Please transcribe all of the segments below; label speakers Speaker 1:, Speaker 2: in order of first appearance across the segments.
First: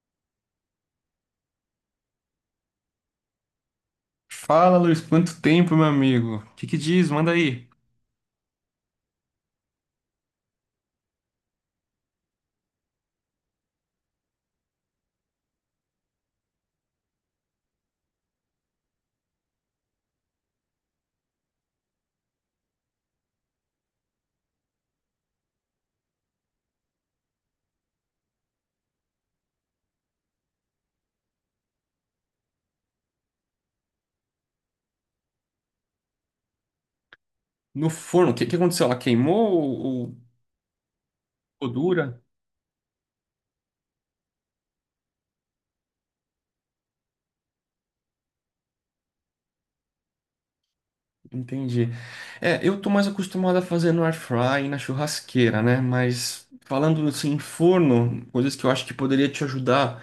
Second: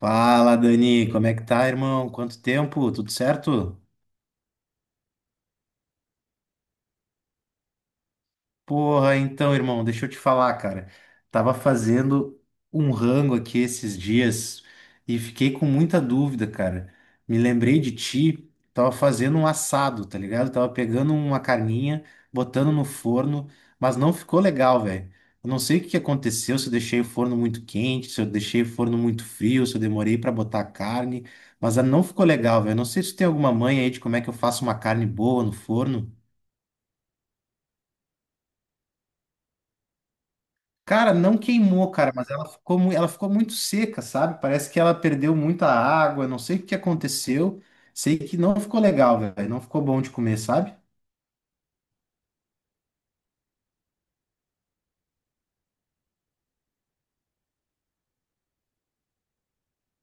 Speaker 1: Fala, Dani, como é que tá, irmão? Quanto tempo? Tudo certo?
Speaker 2: Fala, Luiz, quanto tempo, meu amigo? O que que diz? Manda aí.
Speaker 1: Porra, então, irmão, deixa eu te falar, cara. Tava fazendo um rango aqui esses dias e fiquei com muita dúvida, cara. Me lembrei de ti, tava fazendo um assado, tá ligado? Tava pegando uma carninha, botando no forno, mas não ficou legal, velho. Eu não sei o que que aconteceu, se eu deixei o forno muito quente, se eu deixei o forno muito frio, se eu demorei pra botar a carne, mas não ficou legal, velho. Não sei se tem alguma manha aí de como é que eu faço uma carne boa no forno.
Speaker 2: No forno, o que que aconteceu? Ela queimou ou
Speaker 1: Cara, não
Speaker 2: ficou
Speaker 1: queimou, cara,
Speaker 2: dura?
Speaker 1: mas ela ficou, ela ficou muito seca, sabe? Parece que ela perdeu muita água, não sei o que aconteceu. Sei que não ficou legal, velho. Não ficou bom de comer, sabe?
Speaker 2: Entendi. É, eu tô mais acostumado a fazer no air fry e na churrasqueira, né? Mas falando assim, em forno, coisas que eu acho que poderia te ajudar.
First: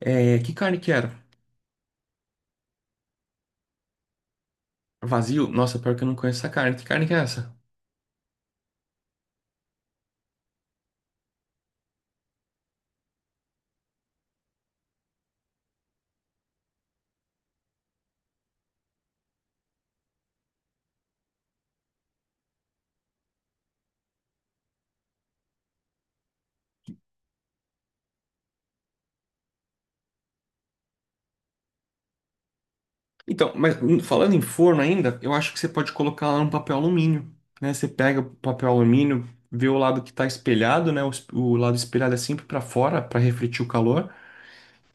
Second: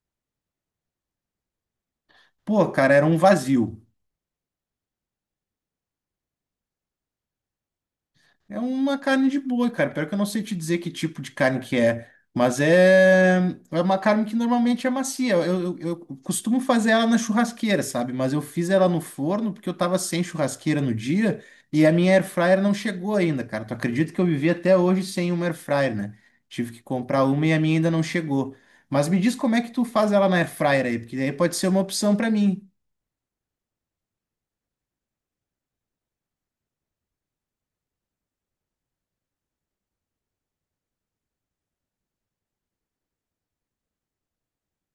Speaker 2: É, que carne que era?
Speaker 1: Pô, cara, era um vazio.
Speaker 2: Vazio? Nossa, pior que eu não conheço essa carne. Que carne que é essa?
Speaker 1: É uma carne de boi, cara. Pior que eu não sei te dizer que tipo de carne que é, mas é, é uma carne que normalmente é macia. Eu costumo fazer ela na churrasqueira, sabe? Mas eu fiz ela no forno porque eu tava sem churrasqueira no dia e a minha air fryer não chegou ainda, cara. Tu acredita que eu vivi até hoje sem uma air fryer, né? Tive que comprar uma e a minha ainda não chegou. Mas me diz como é que tu faz ela na air fryer aí, porque daí pode ser uma opção pra mim.
Speaker 2: Então, mas falando em forno ainda, eu acho que você pode colocar lá no papel alumínio, né? Você pega o papel alumínio, vê o lado que está espelhado, né? O, o lado espelhado é sempre para fora, para refletir o calor,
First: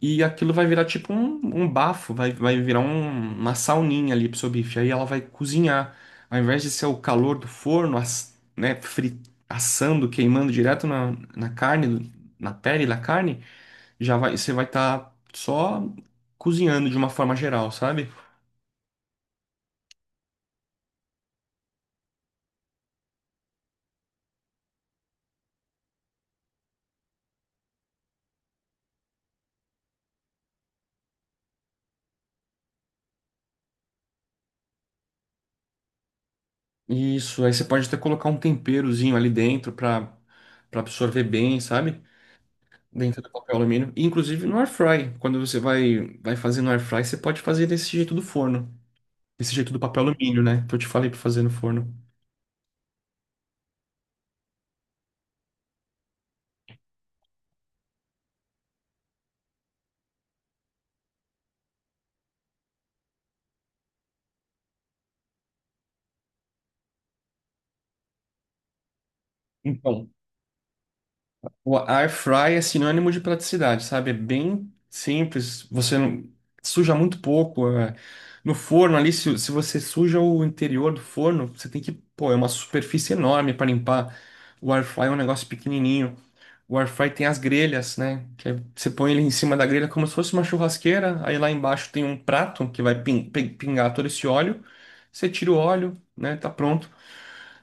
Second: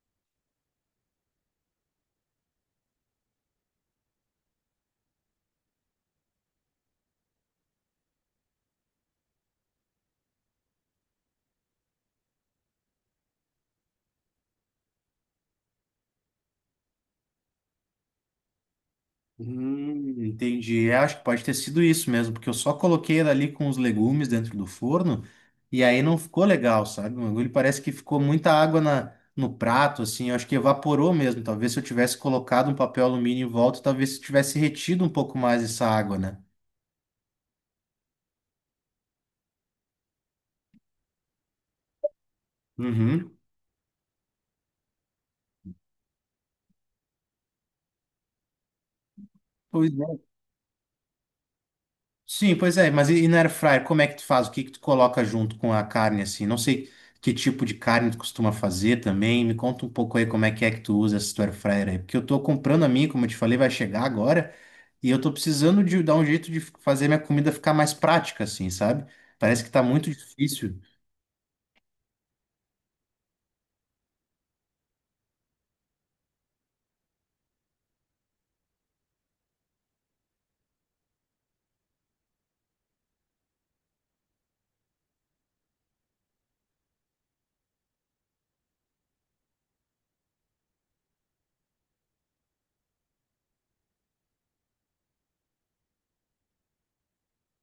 Speaker 2: e aquilo vai virar tipo um bafo, vai virar uma sauninha ali pro seu bife. Aí ela vai cozinhar. Ao invés de ser o calor do forno, né, assando, queimando direto na, na carne, na pele da carne, já vai, você vai estar só cozinhando de uma forma geral, sabe?
Speaker 1: Entendi. É, acho que pode ter sido isso mesmo, porque eu só coloquei ela ali com os legumes dentro do forno e aí não ficou legal, sabe? O bagulho parece que ficou muita água na, no prato, assim. Eu acho que evaporou mesmo. Talvez se eu tivesse colocado um papel alumínio em volta, talvez tivesse retido um pouco mais essa água, né?
Speaker 2: Isso, aí você pode até colocar um temperozinho ali dentro para absorver bem, sabe? Dentro do
Speaker 1: Uhum.
Speaker 2: papel alumínio. E, inclusive no air fry, quando você vai fazer no air fry, você pode fazer desse jeito do forno, desse jeito do
Speaker 1: Pois
Speaker 2: papel
Speaker 1: é.
Speaker 2: alumínio, né? Que eu te falei para fazer no forno.
Speaker 1: Sim, pois é, mas e no air fryer, como é que tu faz? O que que tu coloca junto com a carne assim? Não sei que tipo de carne tu costuma fazer também. Me conta um pouco aí como é que tu usa esse teu air fryer aí, porque eu tô comprando a minha, como eu te falei, vai chegar agora, e eu tô precisando de dar um jeito de fazer minha comida ficar mais prática assim, sabe? Parece que tá
Speaker 2: Então,
Speaker 1: muito difícil.
Speaker 2: o air fry é sinônimo de praticidade, sabe? É bem simples, você não suja muito pouco. É. No forno ali, se você suja o interior do forno, você tem que, pô, é uma superfície enorme para limpar. O air fry é um negócio pequenininho. O air fry tem as grelhas, né? Que aí você põe ele em cima da grelha como se fosse uma churrasqueira. Aí lá embaixo tem um prato que vai pingar todo esse óleo. Você tira o óleo, né? Tá pronto.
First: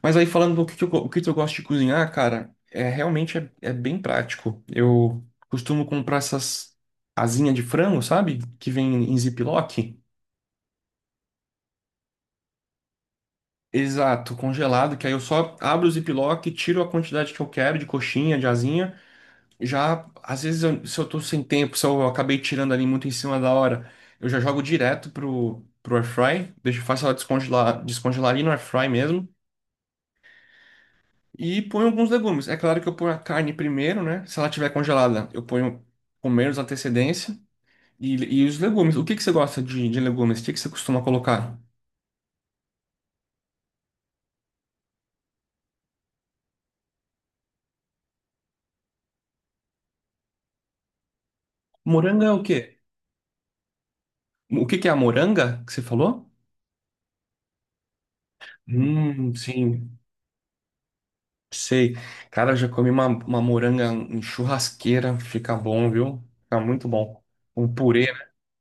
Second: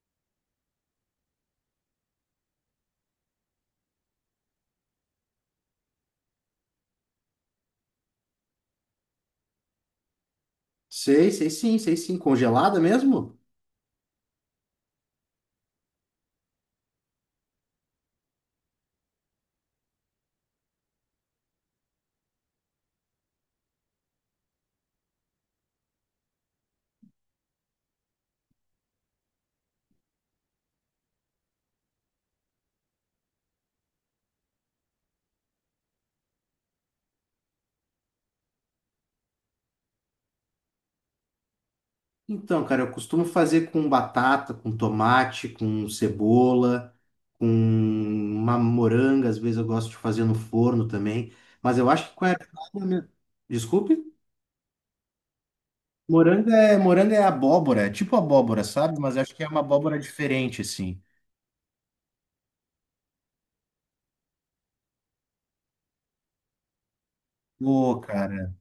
Speaker 2: Mas aí falando do que, o que que eu gosto de cozinhar, cara, é realmente é bem prático. Eu costumo comprar essas asinhas de frango, sabe? Que vem em ziplock.
Speaker 1: Sei, sei sim, sei sim. Congelada mesmo?
Speaker 2: Exato, congelado, que aí eu só abro o ziplock, tiro a quantidade que eu quero de coxinha, de asinha. Já, às vezes, se eu tô sem tempo, se eu acabei tirando ali muito em cima da hora, eu já jogo direto pro, pro air fry deixo, faço ela descongelar, descongelar ali no air fry mesmo, e ponho alguns legumes. É claro que eu ponho a carne primeiro, né? Se ela tiver congelada, eu ponho com menos antecedência, e, e os legumes. O que que você gosta de legumes? O que que você costuma colocar?
Speaker 1: Então, cara, eu costumo fazer com batata, com tomate, com cebola, com uma moranga, às vezes eu gosto de fazer no forno também, mas eu acho que com
Speaker 2: Moranga
Speaker 1: a
Speaker 2: é
Speaker 1: air
Speaker 2: o quê?
Speaker 1: fryer mesmo. Desculpe?
Speaker 2: O que que é a moranga que você falou?
Speaker 1: Moranga é abóbora, é tipo abóbora, sabe? Mas acho que é uma
Speaker 2: Sim.
Speaker 1: abóbora diferente, assim.
Speaker 2: Sei. Cara, eu já comi uma moranga em churrasqueira. Fica bom, viu? Fica muito bom. Um
Speaker 1: Pô,
Speaker 2: purê, né?
Speaker 1: cara,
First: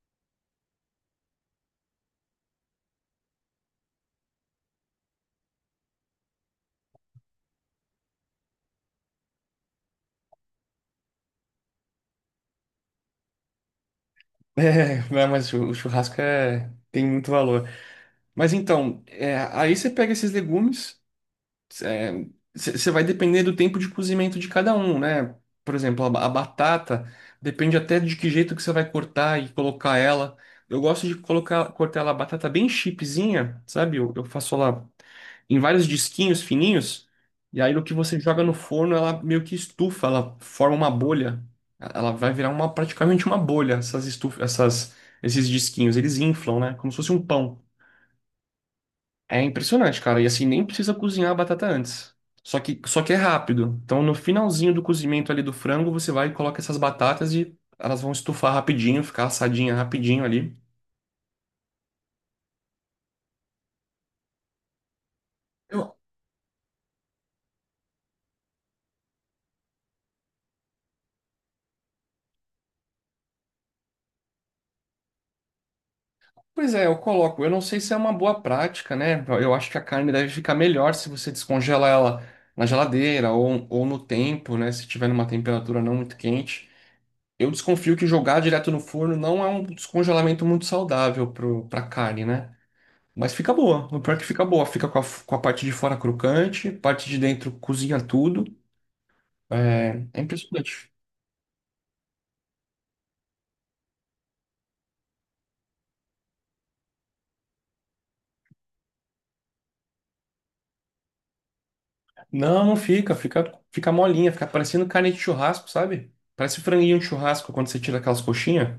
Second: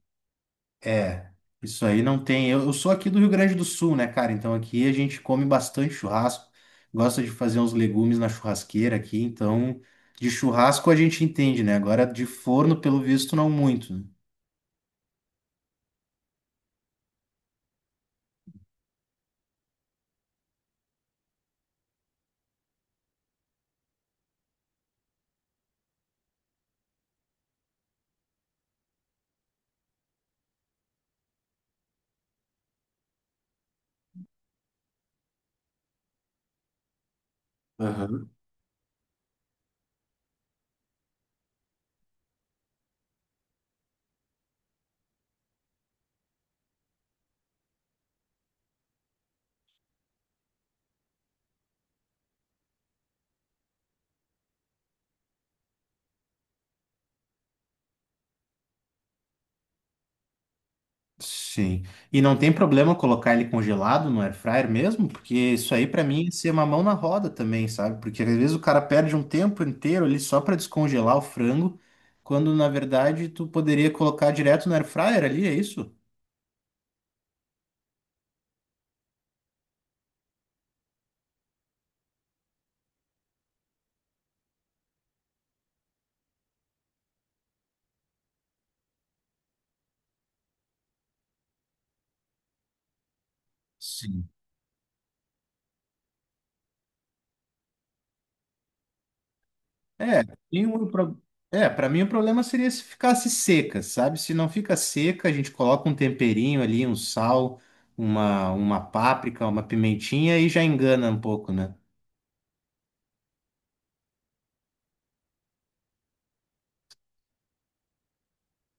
Speaker 1: é, isso aí não tem. Eu sou aqui do Rio Grande do Sul, né, cara? Então aqui a gente come bastante churrasco, gosta de fazer uns legumes na churrasqueira aqui, então de churrasco a gente entende, né? Agora de forno, pelo visto, não muito, né?
Speaker 2: É, né, mas o churrasco tem muito valor. Mas então, é, aí você pega esses legumes, é, você vai depender do tempo de cozimento de cada um, né? Por exemplo, a batata depende até de que jeito que você vai cortar e colocar ela. Eu gosto de colocar, cortar ela a batata bem chipzinha, sabe? Eu faço ela em vários disquinhos fininhos, e aí no que você
Speaker 1: Aham.
Speaker 2: joga no forno, ela meio que estufa, ela forma uma bolha. Ela vai virar uma praticamente uma bolha, essas estufas, essas esses disquinhos, eles inflam, né? Como se fosse um pão. É impressionante, cara. E assim, nem precisa cozinhar a batata antes. Só que é rápido. Então, no finalzinho do cozimento ali do frango, você vai e coloca essas batatas e elas vão estufar rapidinho, ficar assadinha rapidinho ali.
Speaker 1: Sim. E não tem problema colocar ele congelado no air fryer mesmo, porque isso aí
Speaker 2: Eu,
Speaker 1: pra mim é ser uma mão na roda também, sabe? Porque às vezes o cara perde um tempo inteiro ali só pra descongelar o frango, quando na verdade tu poderia colocar direto no air fryer ali, é isso?
Speaker 2: Pois é, eu coloco. Eu não sei se é uma boa prática, né? Eu acho que a carne deve ficar melhor se você descongela ela na geladeira ou no tempo, né? Se tiver numa temperatura não muito quente. Eu desconfio que jogar direto no forno não é um descongelamento muito saudável pro, pra carne, né? Mas fica boa. O pior é que
Speaker 1: Sim.
Speaker 2: fica boa. Fica com a, com a parte de fora crocante, parte de dentro cozinha tudo. É, é
Speaker 1: É, tem um
Speaker 2: impressionante.
Speaker 1: pro- é, para mim o problema seria se ficasse seca, sabe? Se não fica seca, a gente coloca um temperinho ali, um sal, uma páprica, uma pimentinha e já engana um pouco, né?
Speaker 2: Não, não fica. Fica, fica molinha. Fica parecendo carne de churrasco, sabe? Parece franguinho de churrasco quando você tira aquelas coxinhas.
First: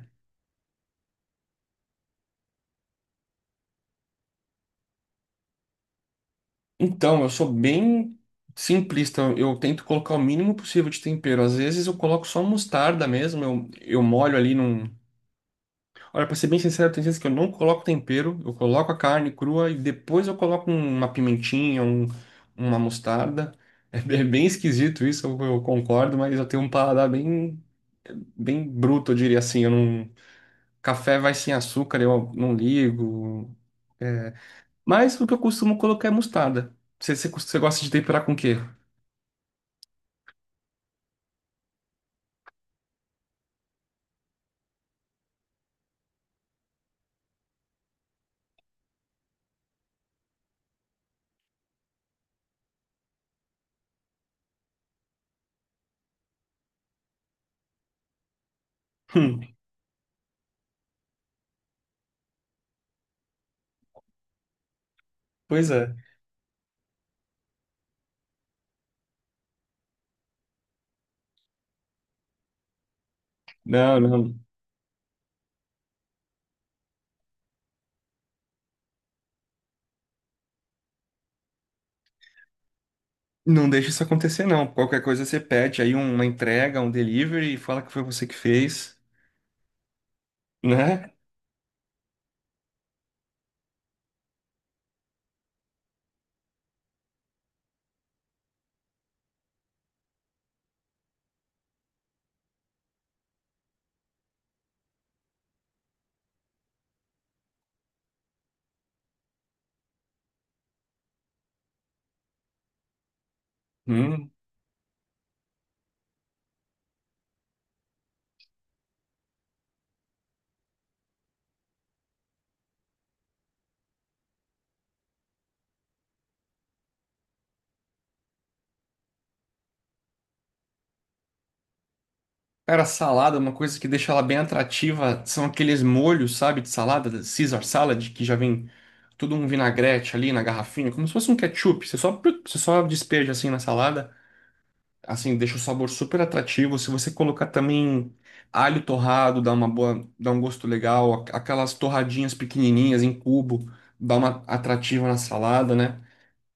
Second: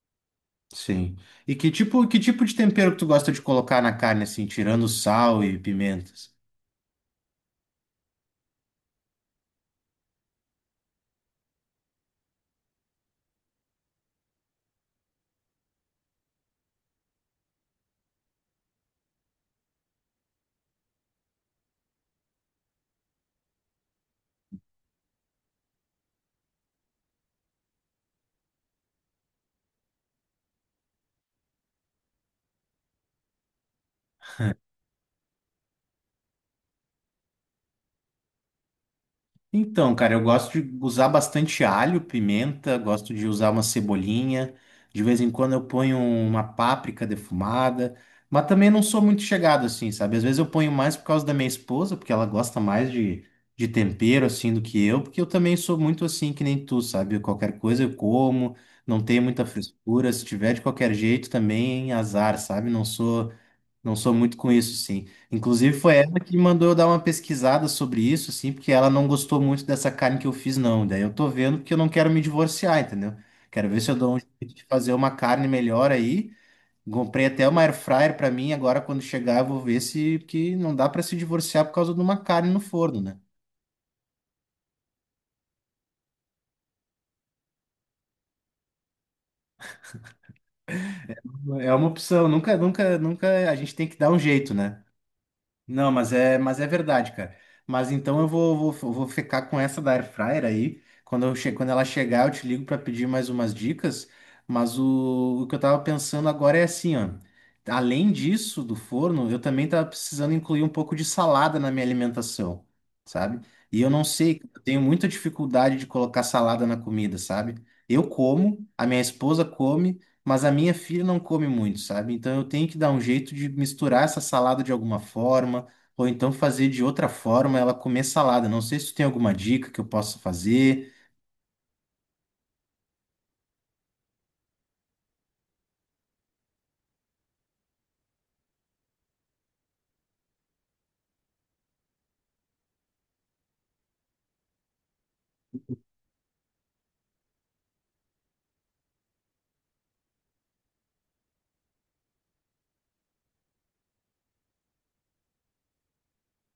Speaker 1: Sim. E que tipo de tempero que tu gosta de colocar na carne, assim, tirando sal e pimentas?
Speaker 2: Então, eu sou bem simplista. Eu tento colocar o mínimo possível de tempero. Às vezes eu coloco só mostarda mesmo. Eu molho ali num. Olha, pra ser bem sincero, tem vezes que eu não coloco tempero. Eu coloco a carne crua e depois eu coloco uma pimentinha, uma mostarda. É bem esquisito isso, eu concordo, mas eu tenho um paladar bem, bem bruto, eu diria assim. Eu não... Café vai sem açúcar, eu não ligo. É, mas o que eu costumo colocar é mostarda. Você gosta de temperar com o quê?
Speaker 1: Então, cara, eu gosto de usar bastante alho, pimenta, gosto de usar uma cebolinha. De vez em quando eu ponho uma páprica defumada, mas também não sou muito chegado assim, sabe? Às vezes eu ponho mais por causa da minha esposa, porque ela gosta mais de tempero assim do que eu, porque eu também sou muito assim que nem tu, sabe? Qualquer coisa eu como, não tenho
Speaker 2: Hum,
Speaker 1: muita frescura. Se tiver de qualquer jeito também, azar, sabe? Não sou. Não sou muito com isso, sim.
Speaker 2: pois
Speaker 1: Inclusive,
Speaker 2: é.
Speaker 1: foi ela que mandou eu dar uma pesquisada sobre isso, assim, porque ela não gostou muito dessa carne que eu fiz, não. Daí eu tô vendo porque eu não quero me divorciar, entendeu? Quero ver se eu
Speaker 2: Não,
Speaker 1: dou um
Speaker 2: não.
Speaker 1: jeito de fazer uma carne melhor aí. Comprei até uma air fryer pra mim, agora quando chegar eu vou ver se que não dá pra se divorciar por causa de uma carne no forno, né?
Speaker 2: Não deixa isso acontecer, não. Qualquer coisa você pede aí uma entrega, um delivery e fala que foi você que fez, né?
Speaker 1: É uma opção, nunca, nunca, nunca, a gente tem que dar um jeito, né? Não, mas é verdade, cara. Mas então eu vou ficar com essa da Air Fryer aí. Quando ela chegar, eu te ligo para pedir mais umas dicas. Mas o que eu tava pensando agora é assim, ó. Além disso, do forno, eu também tava precisando incluir um pouco de salada na minha alimentação, sabe? E eu não
Speaker 2: Hum.
Speaker 1: sei, eu tenho muita dificuldade de colocar salada na comida, sabe? Eu como, a minha esposa come. Mas a minha filha não come muito, sabe? Então eu tenho que dar um jeito de misturar essa salada de alguma forma, ou então fazer de outra forma ela comer salada. Não sei se tu tem alguma dica que eu possa fazer.
Speaker 2: Cara, salada, é uma coisa que deixa ela bem atrativa são aqueles molhos, sabe, de salada, Caesar salad, que já vem todo um vinagrete ali na garrafinha, como se fosse um ketchup. Você só despeja assim na salada. Assim, deixa o sabor super atrativo. Se você colocar também alho torrado, dá um gosto legal. Aquelas torradinhas pequenininhas em cubo, dá uma atrativa na salada, né?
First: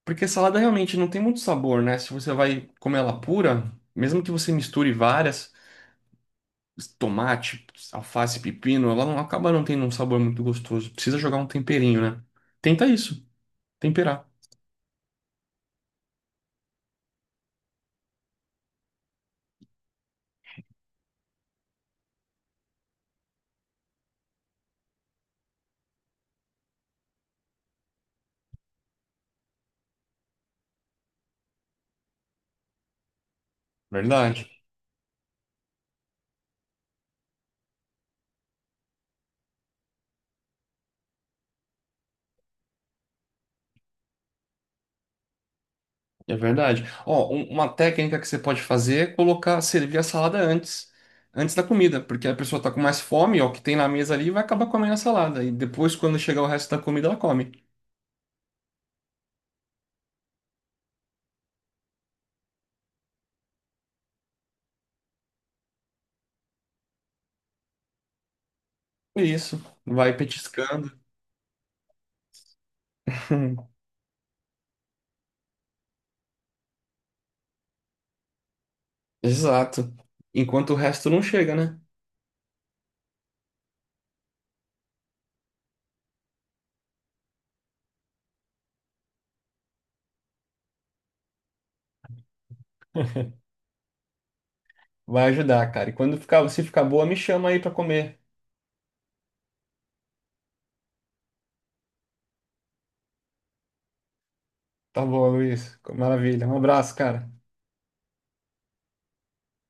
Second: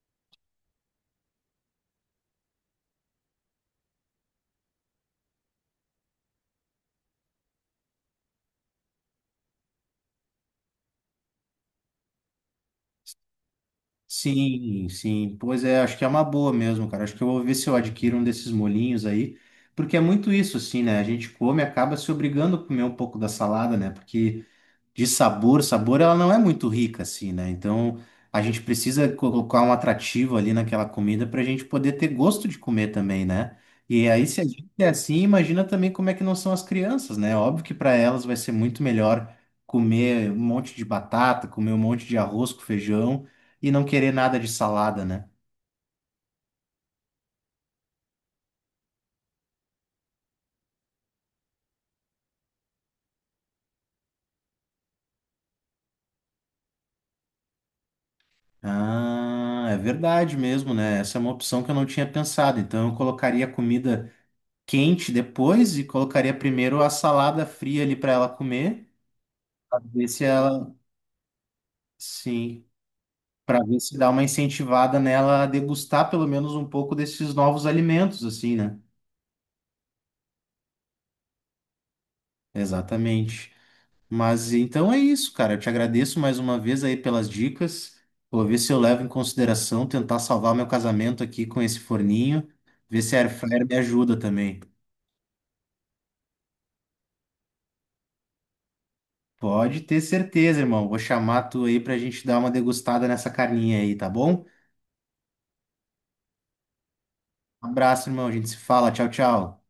Speaker 2: Porque salada realmente não tem muito sabor, né? Se você vai comer ela pura, mesmo que você misture várias, tomate, alface, pepino, ela não acaba não tendo um sabor muito gostoso. Precisa jogar um temperinho, né? Tenta isso, temperar.
Speaker 1: Sim, sim. Pois é, acho que é uma boa mesmo, cara. Acho que eu vou ver se eu adquiro um desses molhinhos aí, porque é muito isso, assim, né? A gente come e acaba se obrigando a comer um pouco da salada, né? Porque de sabor, sabor ela não é muito rica assim, né? Então a gente precisa colocar um atrativo ali naquela comida para a gente poder ter gosto de comer também, né? E aí se a
Speaker 2: Verdade.
Speaker 1: gente é assim, imagina também como é que não são as crianças, né? Óbvio que para elas vai ser muito melhor comer um monte de batata, comer um monte de arroz com feijão e não querer nada de salada, né?
Speaker 2: É verdade. Ó, uma técnica que você pode fazer é colocar, servir a salada antes, antes da comida, porque a pessoa tá com mais fome, ó, o que tem na mesa ali vai acabar comendo a salada e depois quando chegar o resto da comida ela come.
Speaker 1: Ah, é verdade mesmo, né? Essa é uma opção que eu não tinha pensado. Então eu colocaria comida quente depois e colocaria primeiro a salada fria ali para ela comer,
Speaker 2: É isso,
Speaker 1: para ver
Speaker 2: vai
Speaker 1: se ela,
Speaker 2: petiscando.
Speaker 1: sim, para ver se dá uma incentivada nela a degustar pelo menos um pouco desses novos alimentos, assim, né?
Speaker 2: Exato. Enquanto o resto não chega, né?
Speaker 1: Exatamente. Mas então é isso, cara. Eu te agradeço mais uma vez aí pelas dicas. Vou ver se eu levo em consideração tentar salvar meu casamento aqui com esse forninho, ver se a air fryer me ajuda também.
Speaker 2: Vai ajudar, cara. E quando ficar, se ficar boa, me chama aí pra comer.
Speaker 1: Pode ter certeza, irmão. Vou chamar tu aí pra gente dar uma degustada nessa carninha aí, tá bom?
Speaker 2: Tá bom, Luiz. Maravilha. Um abraço, cara.
Speaker 1: Um abraço, irmão. A gente se fala. Tchau, tchau.